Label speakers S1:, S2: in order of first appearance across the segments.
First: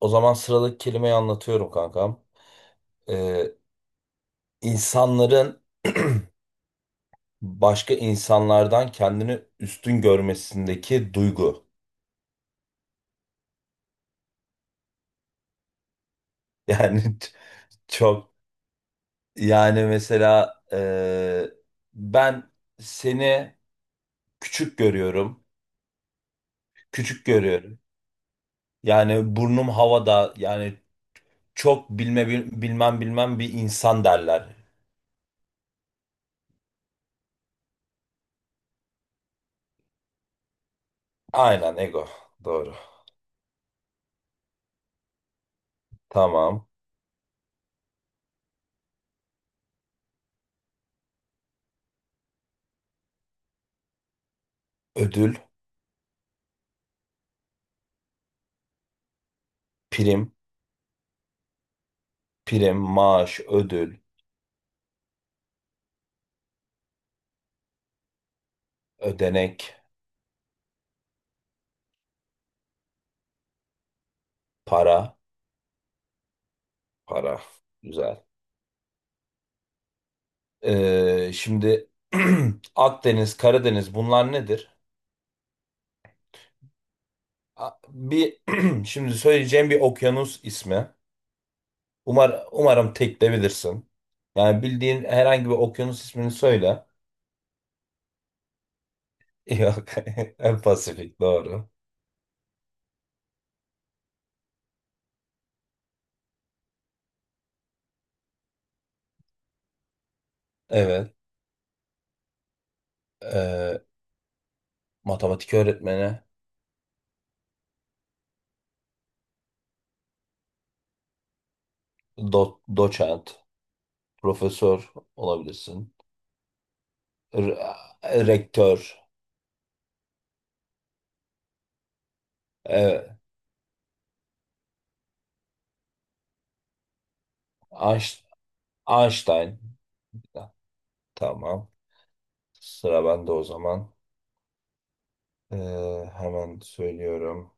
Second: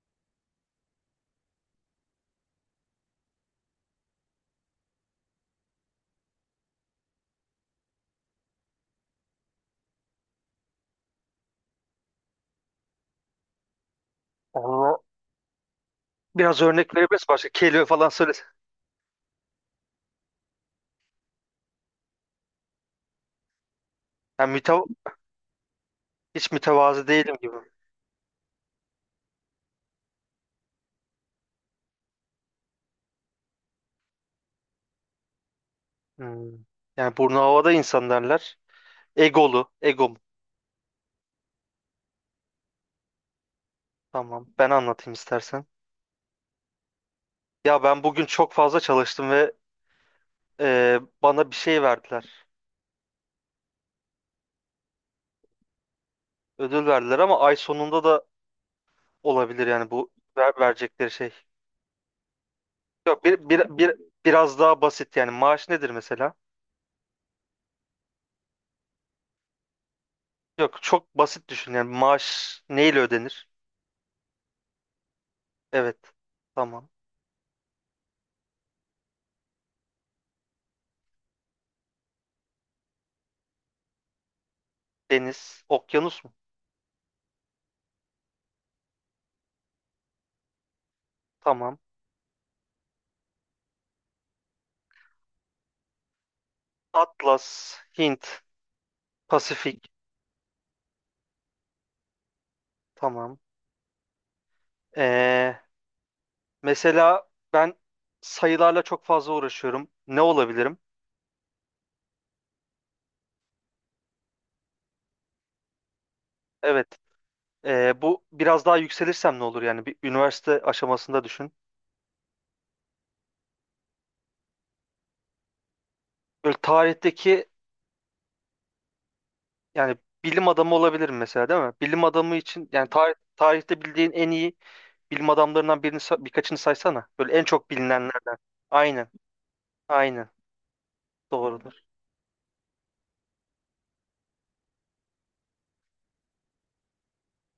S1: O zaman sıradaki kelimeyi anlatıyorum kankam. Ee, insanların başka insanlardan kendini üstün görmesindeki duygu.
S2: Onu biraz örnek
S1: Yani
S2: verebiliriz. Başka kelime falan söyle.
S1: çok yani mesela ben seni
S2: Yani
S1: küçük
S2: mütev
S1: görüyorum.
S2: hiç mütevazı
S1: Küçük
S2: değilim gibi.
S1: görüyorum. Yani burnum havada yani çok bilmem bilmem bir insan derler.
S2: Hmm. Yani burnu havada insan derler. Egolu. Ego mu?
S1: Aynen ego. Doğru.
S2: Tamam. Ben anlatayım istersen.
S1: Tamam.
S2: Ya ben bugün çok fazla çalıştım ve bana bir şey verdiler.
S1: Ödül,
S2: Ödül verdiler ama ay sonunda da olabilir yani bu
S1: prim,
S2: verecekleri şey.
S1: prim,
S2: Yok
S1: maaş,
S2: bir,
S1: ödül,
S2: biraz daha basit yani maaş nedir mesela?
S1: ödenek.
S2: Yok çok basit düşün yani maaş neyle ödenir?
S1: Para,
S2: Evet. Tamam.
S1: para. Güzel. Şimdi Akdeniz, Karadeniz bunlar nedir?
S2: Deniz, okyanus mu?
S1: Bir şimdi söyleyeceğim bir okyanus ismi.
S2: Tamam.
S1: Umarım tek de bilirsin. Yani bildiğin herhangi bir okyanus ismini söyle.
S2: Atlas, Hint,
S1: Yok.
S2: Pasifik.
S1: Pasifik doğru.
S2: Tamam. Ee, mesela ben sayılarla çok fazla uğraşıyorum. Ne olabilirim?
S1: Evet. Ee, Matematik öğretmeni,
S2: Evet. Bu biraz daha yükselirsem ne olur yani? Bir üniversite aşamasında düşün.
S1: doçent, profesör olabilirsin.
S2: Böyle tarihteki
S1: Rektör,
S2: yani bilim adamı olabilirim mesela değil mi? Bilim adamı için yani
S1: evet.
S2: tarihte bildiğin en iyi bilim adamlarından birkaçını saysana. Böyle en çok
S1: Einst-
S2: bilinenlerden. Aynen.
S1: Einstein.
S2: Aynen.
S1: Tamam.
S2: Doğrudur.
S1: Sıra bende o zaman. Ee, Hemen söylüyorum.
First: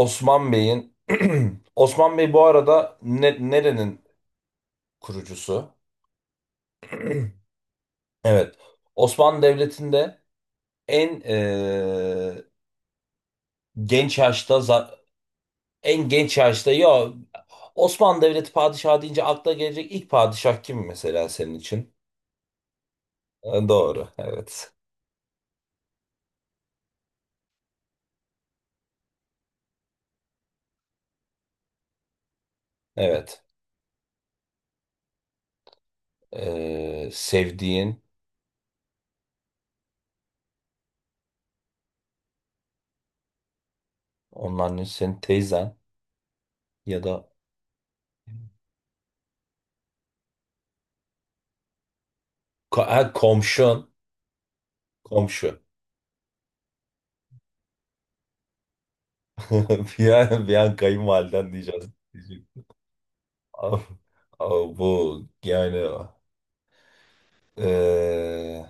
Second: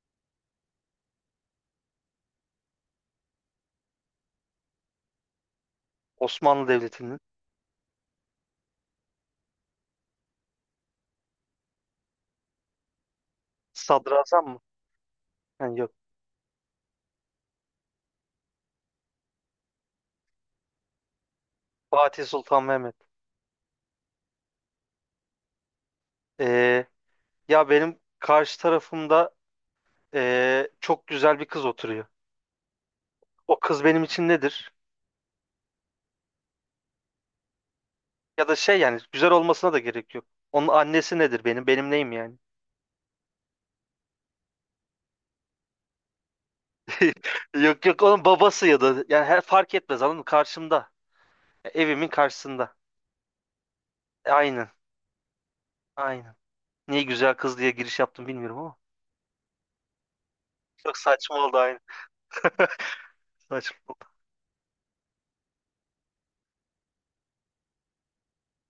S1: Osman Bey'in Osman Bey bu arada nerenin kurucusu?
S2: Osmanlı Devleti'nin.
S1: Evet. Osmanlı Devleti'nde en genç
S2: Sadrazam
S1: yaşta
S2: mı? Yani yok.
S1: en genç yaşta ya Osmanlı Devleti padişahı deyince akla gelecek ilk padişah kim mesela senin için?
S2: Fatih Sultan Mehmet.
S1: Doğru. Evet.
S2: Ee, Ya benim karşı tarafımda çok güzel bir kız oturuyor.
S1: Evet.
S2: O kız benim için nedir?
S1: Sevdiğin
S2: Ya da şey yani güzel olmasına da gerek yok. Onun annesi nedir benim? Benim neyim yani?
S1: onun annesi senin teyzen ya da
S2: Yok yok, onun babası ya da yani her fark etmez anladın mı? Karşımda. E, evimin karşısında.
S1: Komşun.
S2: E, aynen.
S1: Komşu.
S2: Aynen. Niye güzel kız diye giriş yaptım bilmiyorum ama.
S1: Bir an
S2: Çok saçma
S1: kayınvaliden
S2: oldu aynen.
S1: diyeceğiz. Diyecek.
S2: Saçma
S1: Ama-
S2: oldu.
S1: Ama bu yani eee,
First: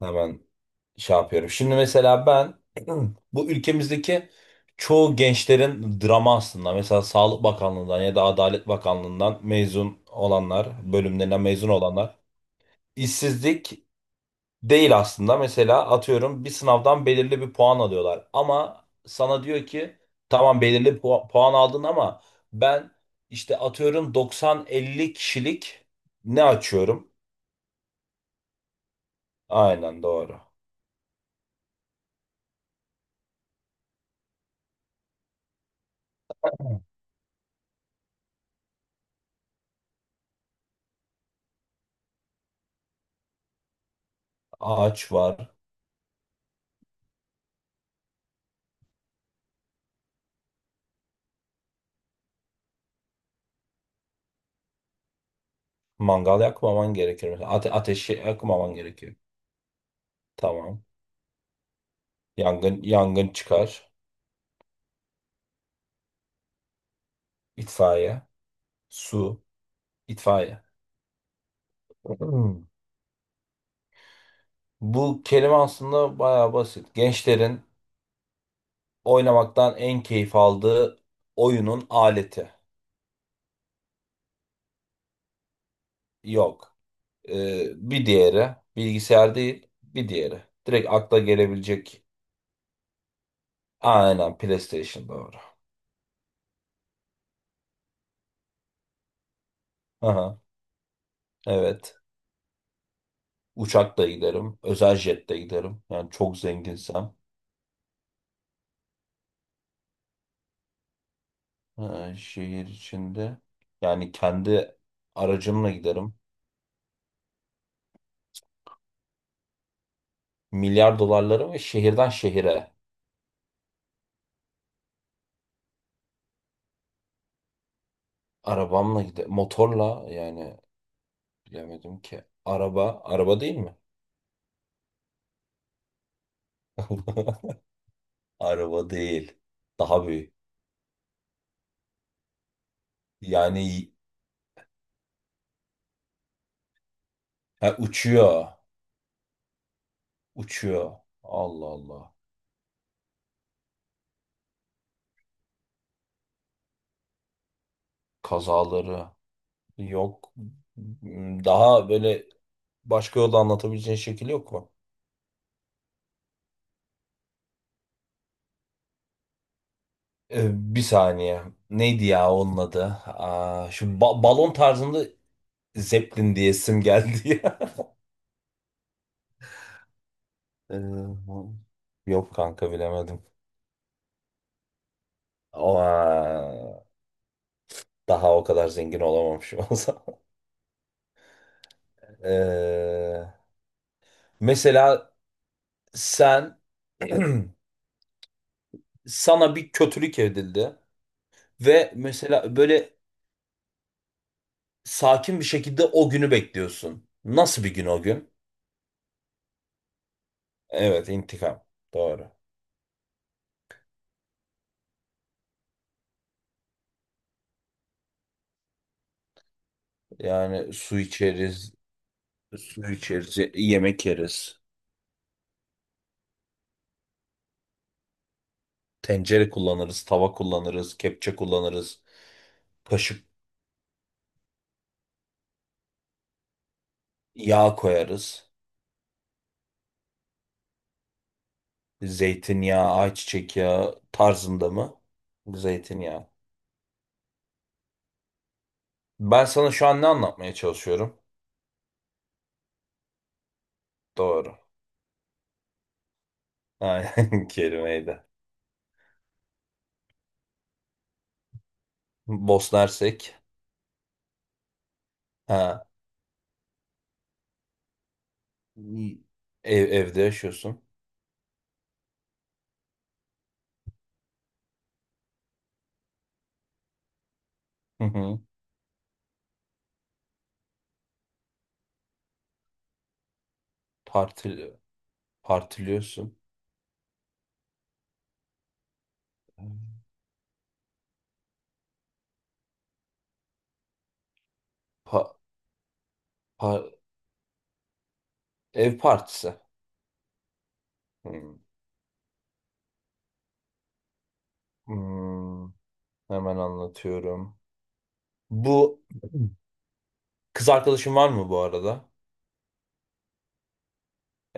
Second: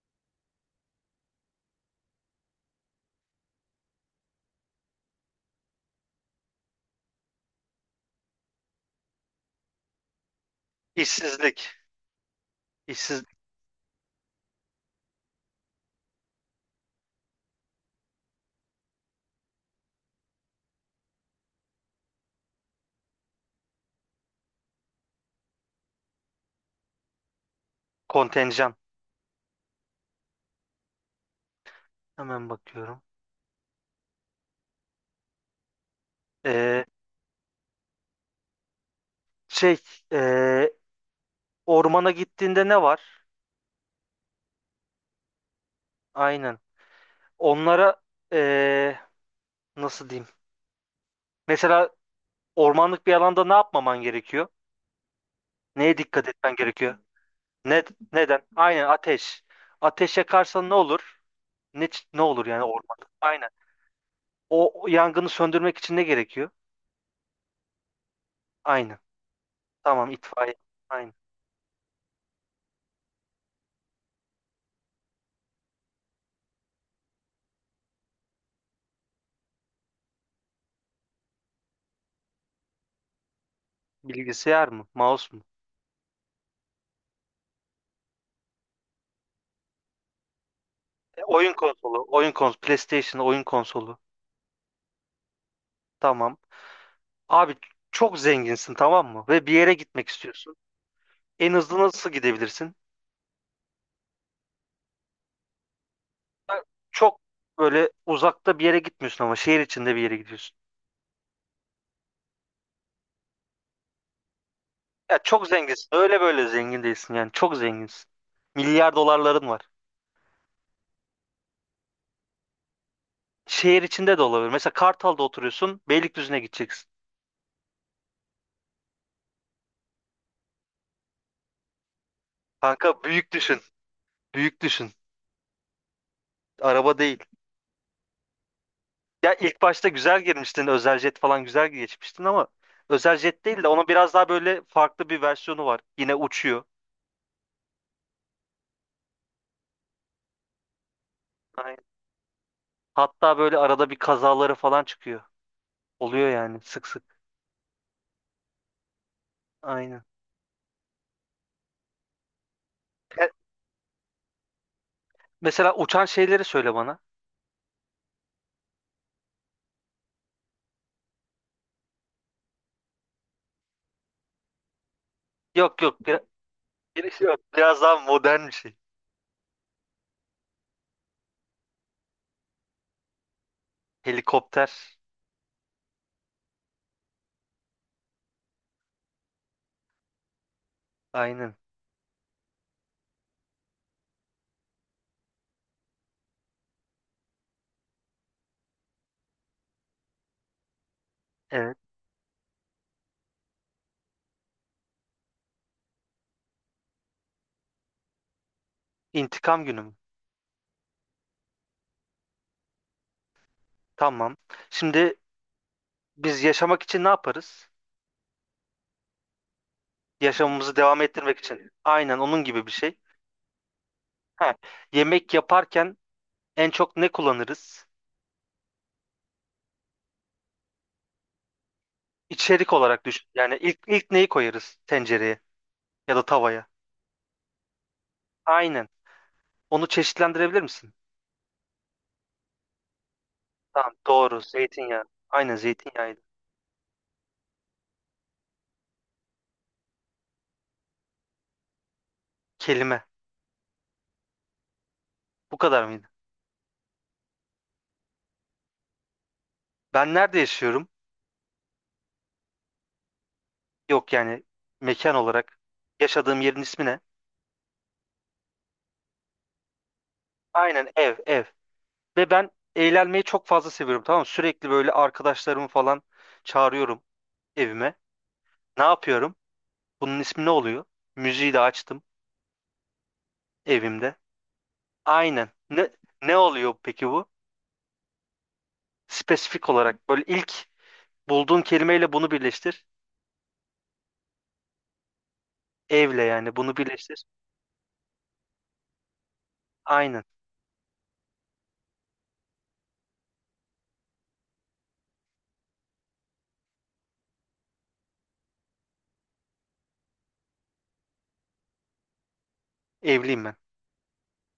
S1: hemen şey yapıyorum. Şimdi mesela ben bu ülkemizdeki çoğu gençlerin drama aslında. Mesela Sağlık Bakanlığı'ndan ya da Adalet Bakanlığı'ndan mezun olanlar, bölümlerinden
S2: İşsizlik.
S1: mezun olanlar.
S2: İşsiz
S1: İşsizlik değil aslında. Mesela atıyorum bir sınavdan belirli bir puan alıyorlar. Ama sana diyor ki tamam belirli puan aldın ama ben işte atıyorum 90-50 kişilik ne açıyorum?
S2: kontenjan.
S1: Aynen doğru.
S2: Hemen bakıyorum. Eee, şey eee, ormana gittiğinde ne var?
S1: Ağaç var.
S2: Aynen. Onlara eee, nasıl diyeyim? Mesela ormanlık bir alanda ne yapmaman gerekiyor? Neye dikkat
S1: Mangal
S2: etmen
S1: yakmaman
S2: gerekiyor?
S1: gerekir. Mesela
S2: Ne,
S1: ateşi
S2: neden?
S1: yakmaman
S2: Aynen
S1: gerekiyor.
S2: ateş. Ateş yakarsan ne
S1: Tamam.
S2: olur? Ne olur yani
S1: Yangın
S2: ormanda?
S1: yangın
S2: Aynen.
S1: çıkar.
S2: O yangını söndürmek için ne gerekiyor?
S1: İtfaiye.
S2: Aynen.
S1: Su.
S2: Tamam itfaiye.
S1: İtfaiye.
S2: Aynen.
S1: Hmm. Bu kelime aslında bayağı basit. Gençlerin oynamaktan en keyif aldığı oyunun aleti
S2: Bilgisayar mı? Mouse mu?
S1: yok. Ee, Bir diğeri bilgisayar değil, bir diğeri. Direkt akla
S2: E, oyun
S1: gelebilecek.
S2: konsolu. Oyun konsolu. PlayStation oyun konsolu.
S1: Aynen PlayStation doğru.
S2: Tamam. Abi çok zenginsin tamam mı? Ve bir yere gitmek
S1: Aha,
S2: istiyorsun. En hızlı
S1: evet.
S2: nasıl gidebilirsin?
S1: Uçakla giderim, özel jetle giderim. Yani çok zenginsem
S2: Çok böyle uzakta bir yere gitmiyorsun ama şehir içinde bir yere gidiyorsun.
S1: Şehir içinde. Yani kendi
S2: Ya çok
S1: aracımla
S2: zenginsin.
S1: giderim.
S2: Öyle böyle zengin değilsin yani. Çok zenginsin. Milyar dolarların var.
S1: Milyar dolarlarım ve şehirden şehire
S2: Şehir içinde de olabilir. Mesela Kartal'da oturuyorsun. Beylikdüzü'ne gideceksin.
S1: arabamla giderim. Motorla yani bilemedim ki. Araba,
S2: Kanka büyük
S1: araba değil
S2: düşün.
S1: mi?
S2: Büyük düşün. Araba değil.
S1: Araba
S2: Ya
S1: değil.
S2: ilk başta
S1: Daha
S2: güzel
S1: büyük.
S2: girmiştin. Özel jet falan güzel geçmiştin ama özel jet değil de onun
S1: Yani
S2: biraz daha böyle farklı bir versiyonu var. Yine uçuyor.
S1: ha, uçuyor. Uçuyor. Allah
S2: Aynen.
S1: Allah.
S2: Hatta böyle arada bir kazaları falan çıkıyor. Oluyor yani sık sık.
S1: Kazaları
S2: Aynen.
S1: yok. Daha böyle başka yolda anlatabileceğin şekil yok mu?
S2: Mesela uçan şeyleri söyle bana.
S1: Bir saniye. Neydi ya onun adı? Aa, şu balon tarzında
S2: Yok yok
S1: Zeppelin diye isim geldi
S2: yok.
S1: ya.
S2: Biraz daha modern bir şey.
S1: Ee, Yok kanka bilemedim.
S2: Helikopter.
S1: Ama daha o kadar zengin olamamışım o zaman.
S2: Aynen.
S1: Ee, Mesela sen sana bir kötülük edildi
S2: Evet.
S1: ve mesela böyle sakin bir şekilde o günü bekliyorsun. Nasıl bir gün o gün?
S2: İntikam günü mü?
S1: Evet, intikam. Doğru.
S2: Tamam. Şimdi biz yaşamak için ne yaparız?
S1: Yani
S2: Yaşamımızı devam ettirmek için. Aynen onun gibi bir
S1: su
S2: şey.
S1: içeriz, yemek
S2: Ha,
S1: yeriz,
S2: yemek yaparken en çok ne kullanırız?
S1: tencere kullanırız, tava kullanırız, kepçe kullanırız,
S2: İçerik olarak
S1: kaşık
S2: düşün. Yani ilk neyi koyarız tencereye ya da tavaya?
S1: yağ koyarız.
S2: Aynen. Onu çeşitlendirebilir misin?
S1: Zeytinyağı, ayçiçek
S2: Tamam,
S1: yağı
S2: doğru.
S1: tarzında mı?
S2: Zeytinyağı. Aynen zeytinyağıydı.
S1: Zeytinyağı. Ben sana şu an ne anlatmaya çalışıyorum?
S2: Kelime.
S1: Doğru.
S2: Bu kadar mıydı?
S1: Aynen kelimeydi.
S2: Ben nerede yaşıyorum?
S1: Bosna Hersek.
S2: Yok yani mekan olarak
S1: Ha.
S2: yaşadığım yerin ismi ne?
S1: İyi. Evde yaşıyorsun.
S2: Aynen ev. Ve ben eğlenmeyi çok fazla seviyorum tamam mı? Sürekli böyle arkadaşlarımı falan çağırıyorum evime.
S1: Hı hı.
S2: Ne yapıyorum? Bunun ismi ne oluyor? Müziği de açtım evimde.
S1: Parti,
S2: Aynen. Ne, ne
S1: Partiliyorsun.
S2: oluyor peki bu? Spesifik olarak böyle ilk bulduğun kelimeyle bunu birleştir.
S1: Pa-
S2: Evle yani bunu
S1: pa-
S2: birleştir.
S1: Ev partisi.
S2: Aynen.
S1: Hmm. Hmm. Hemen anlatıyorum. Bu kız arkadaşın var mı bu arada?
S2: Evliyim ben.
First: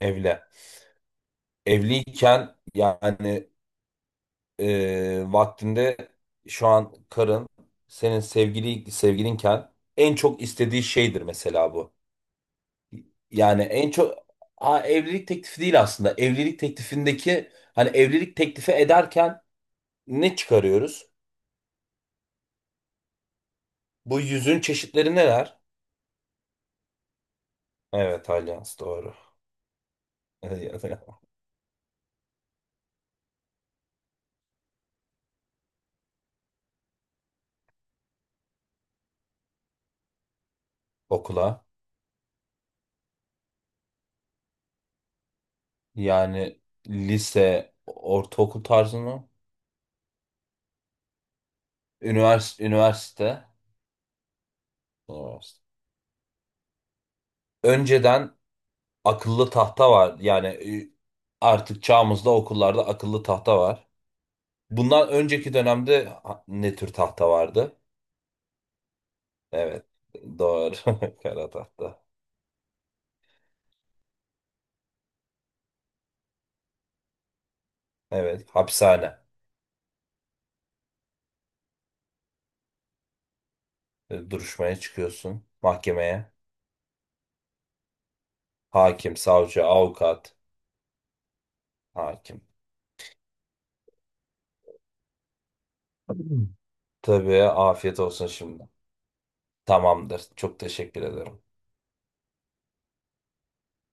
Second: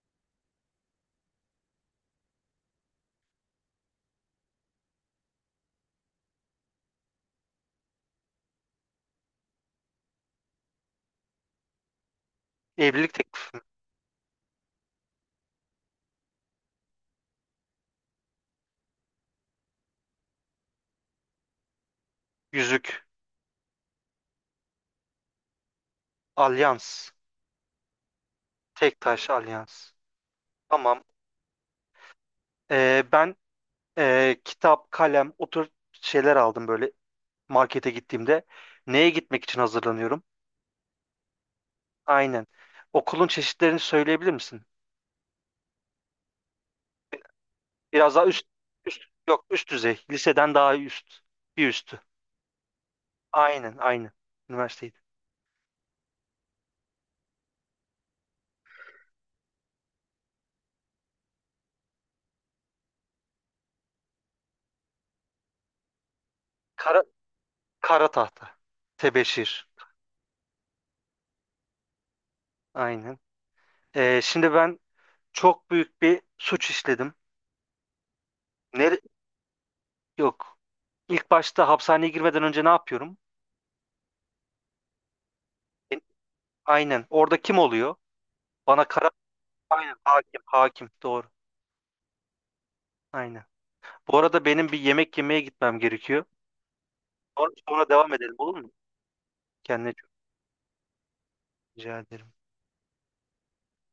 S1: Evli. Evliyken yani vaktinde şu an karın senin sevgilinken en çok istediği şeydir mesela bu.
S2: Evlilik teklifi.
S1: Yani en çok ha, evlilik teklifi değil aslında. Evlilik teklifindeki hani evlilik teklifi ederken ne çıkarıyoruz?
S2: Yüzük.
S1: Bu yüzün çeşitleri neler?
S2: Alyans.
S1: Evet, alyans
S2: Tek
S1: doğru.
S2: taş alyans. Tamam. Ben kitap, kalem, o tür şeyler aldım böyle markete gittiğimde. Neye gitmek için hazırlanıyorum?
S1: Okula.
S2: Aynen. Okulun çeşitlerini söyleyebilir misin?
S1: Yani lise,
S2: Biraz daha üst,
S1: ortaokul tarzı
S2: üst,
S1: mı?
S2: yok üst düzey. Liseden daha üst. Bir üstü.
S1: Üniversite.
S2: Aynen, aynen. Üniversiteydi.
S1: Üniversite. Önceden akıllı tahta var. Yani artık çağımızda okullarda akıllı tahta var. Bundan önceki dönemde ne tür
S2: Kara,
S1: tahta vardı?
S2: kara tahta. Tebeşir.
S1: Evet. Doğru. Kara tahta.
S2: Aynen. E, şimdi ben çok büyük bir suç işledim.
S1: Evet.
S2: Ne,
S1: Hapishane.
S2: yok. İlk başta hapishaneye girmeden önce ne yapıyorum?
S1: Duruşmaya çıkıyorsun.
S2: E,
S1: Mahkemeye.
S2: aynen. Orada kim oluyor? Bana kara...
S1: Hakim, savcı,
S2: Aynen.
S1: avukat.
S2: Hakim. Hakim. Doğru.
S1: Hakim.
S2: Aynen. Bu arada benim bir yemek yemeye gitmem gerekiyor.
S1: Tabii
S2: Sonra, sonra
S1: afiyet
S2: devam
S1: olsun
S2: edelim olur
S1: şimdi.
S2: mu? Kendine çok
S1: Tamamdır. Çok teşekkür ederim.
S2: rica ederim.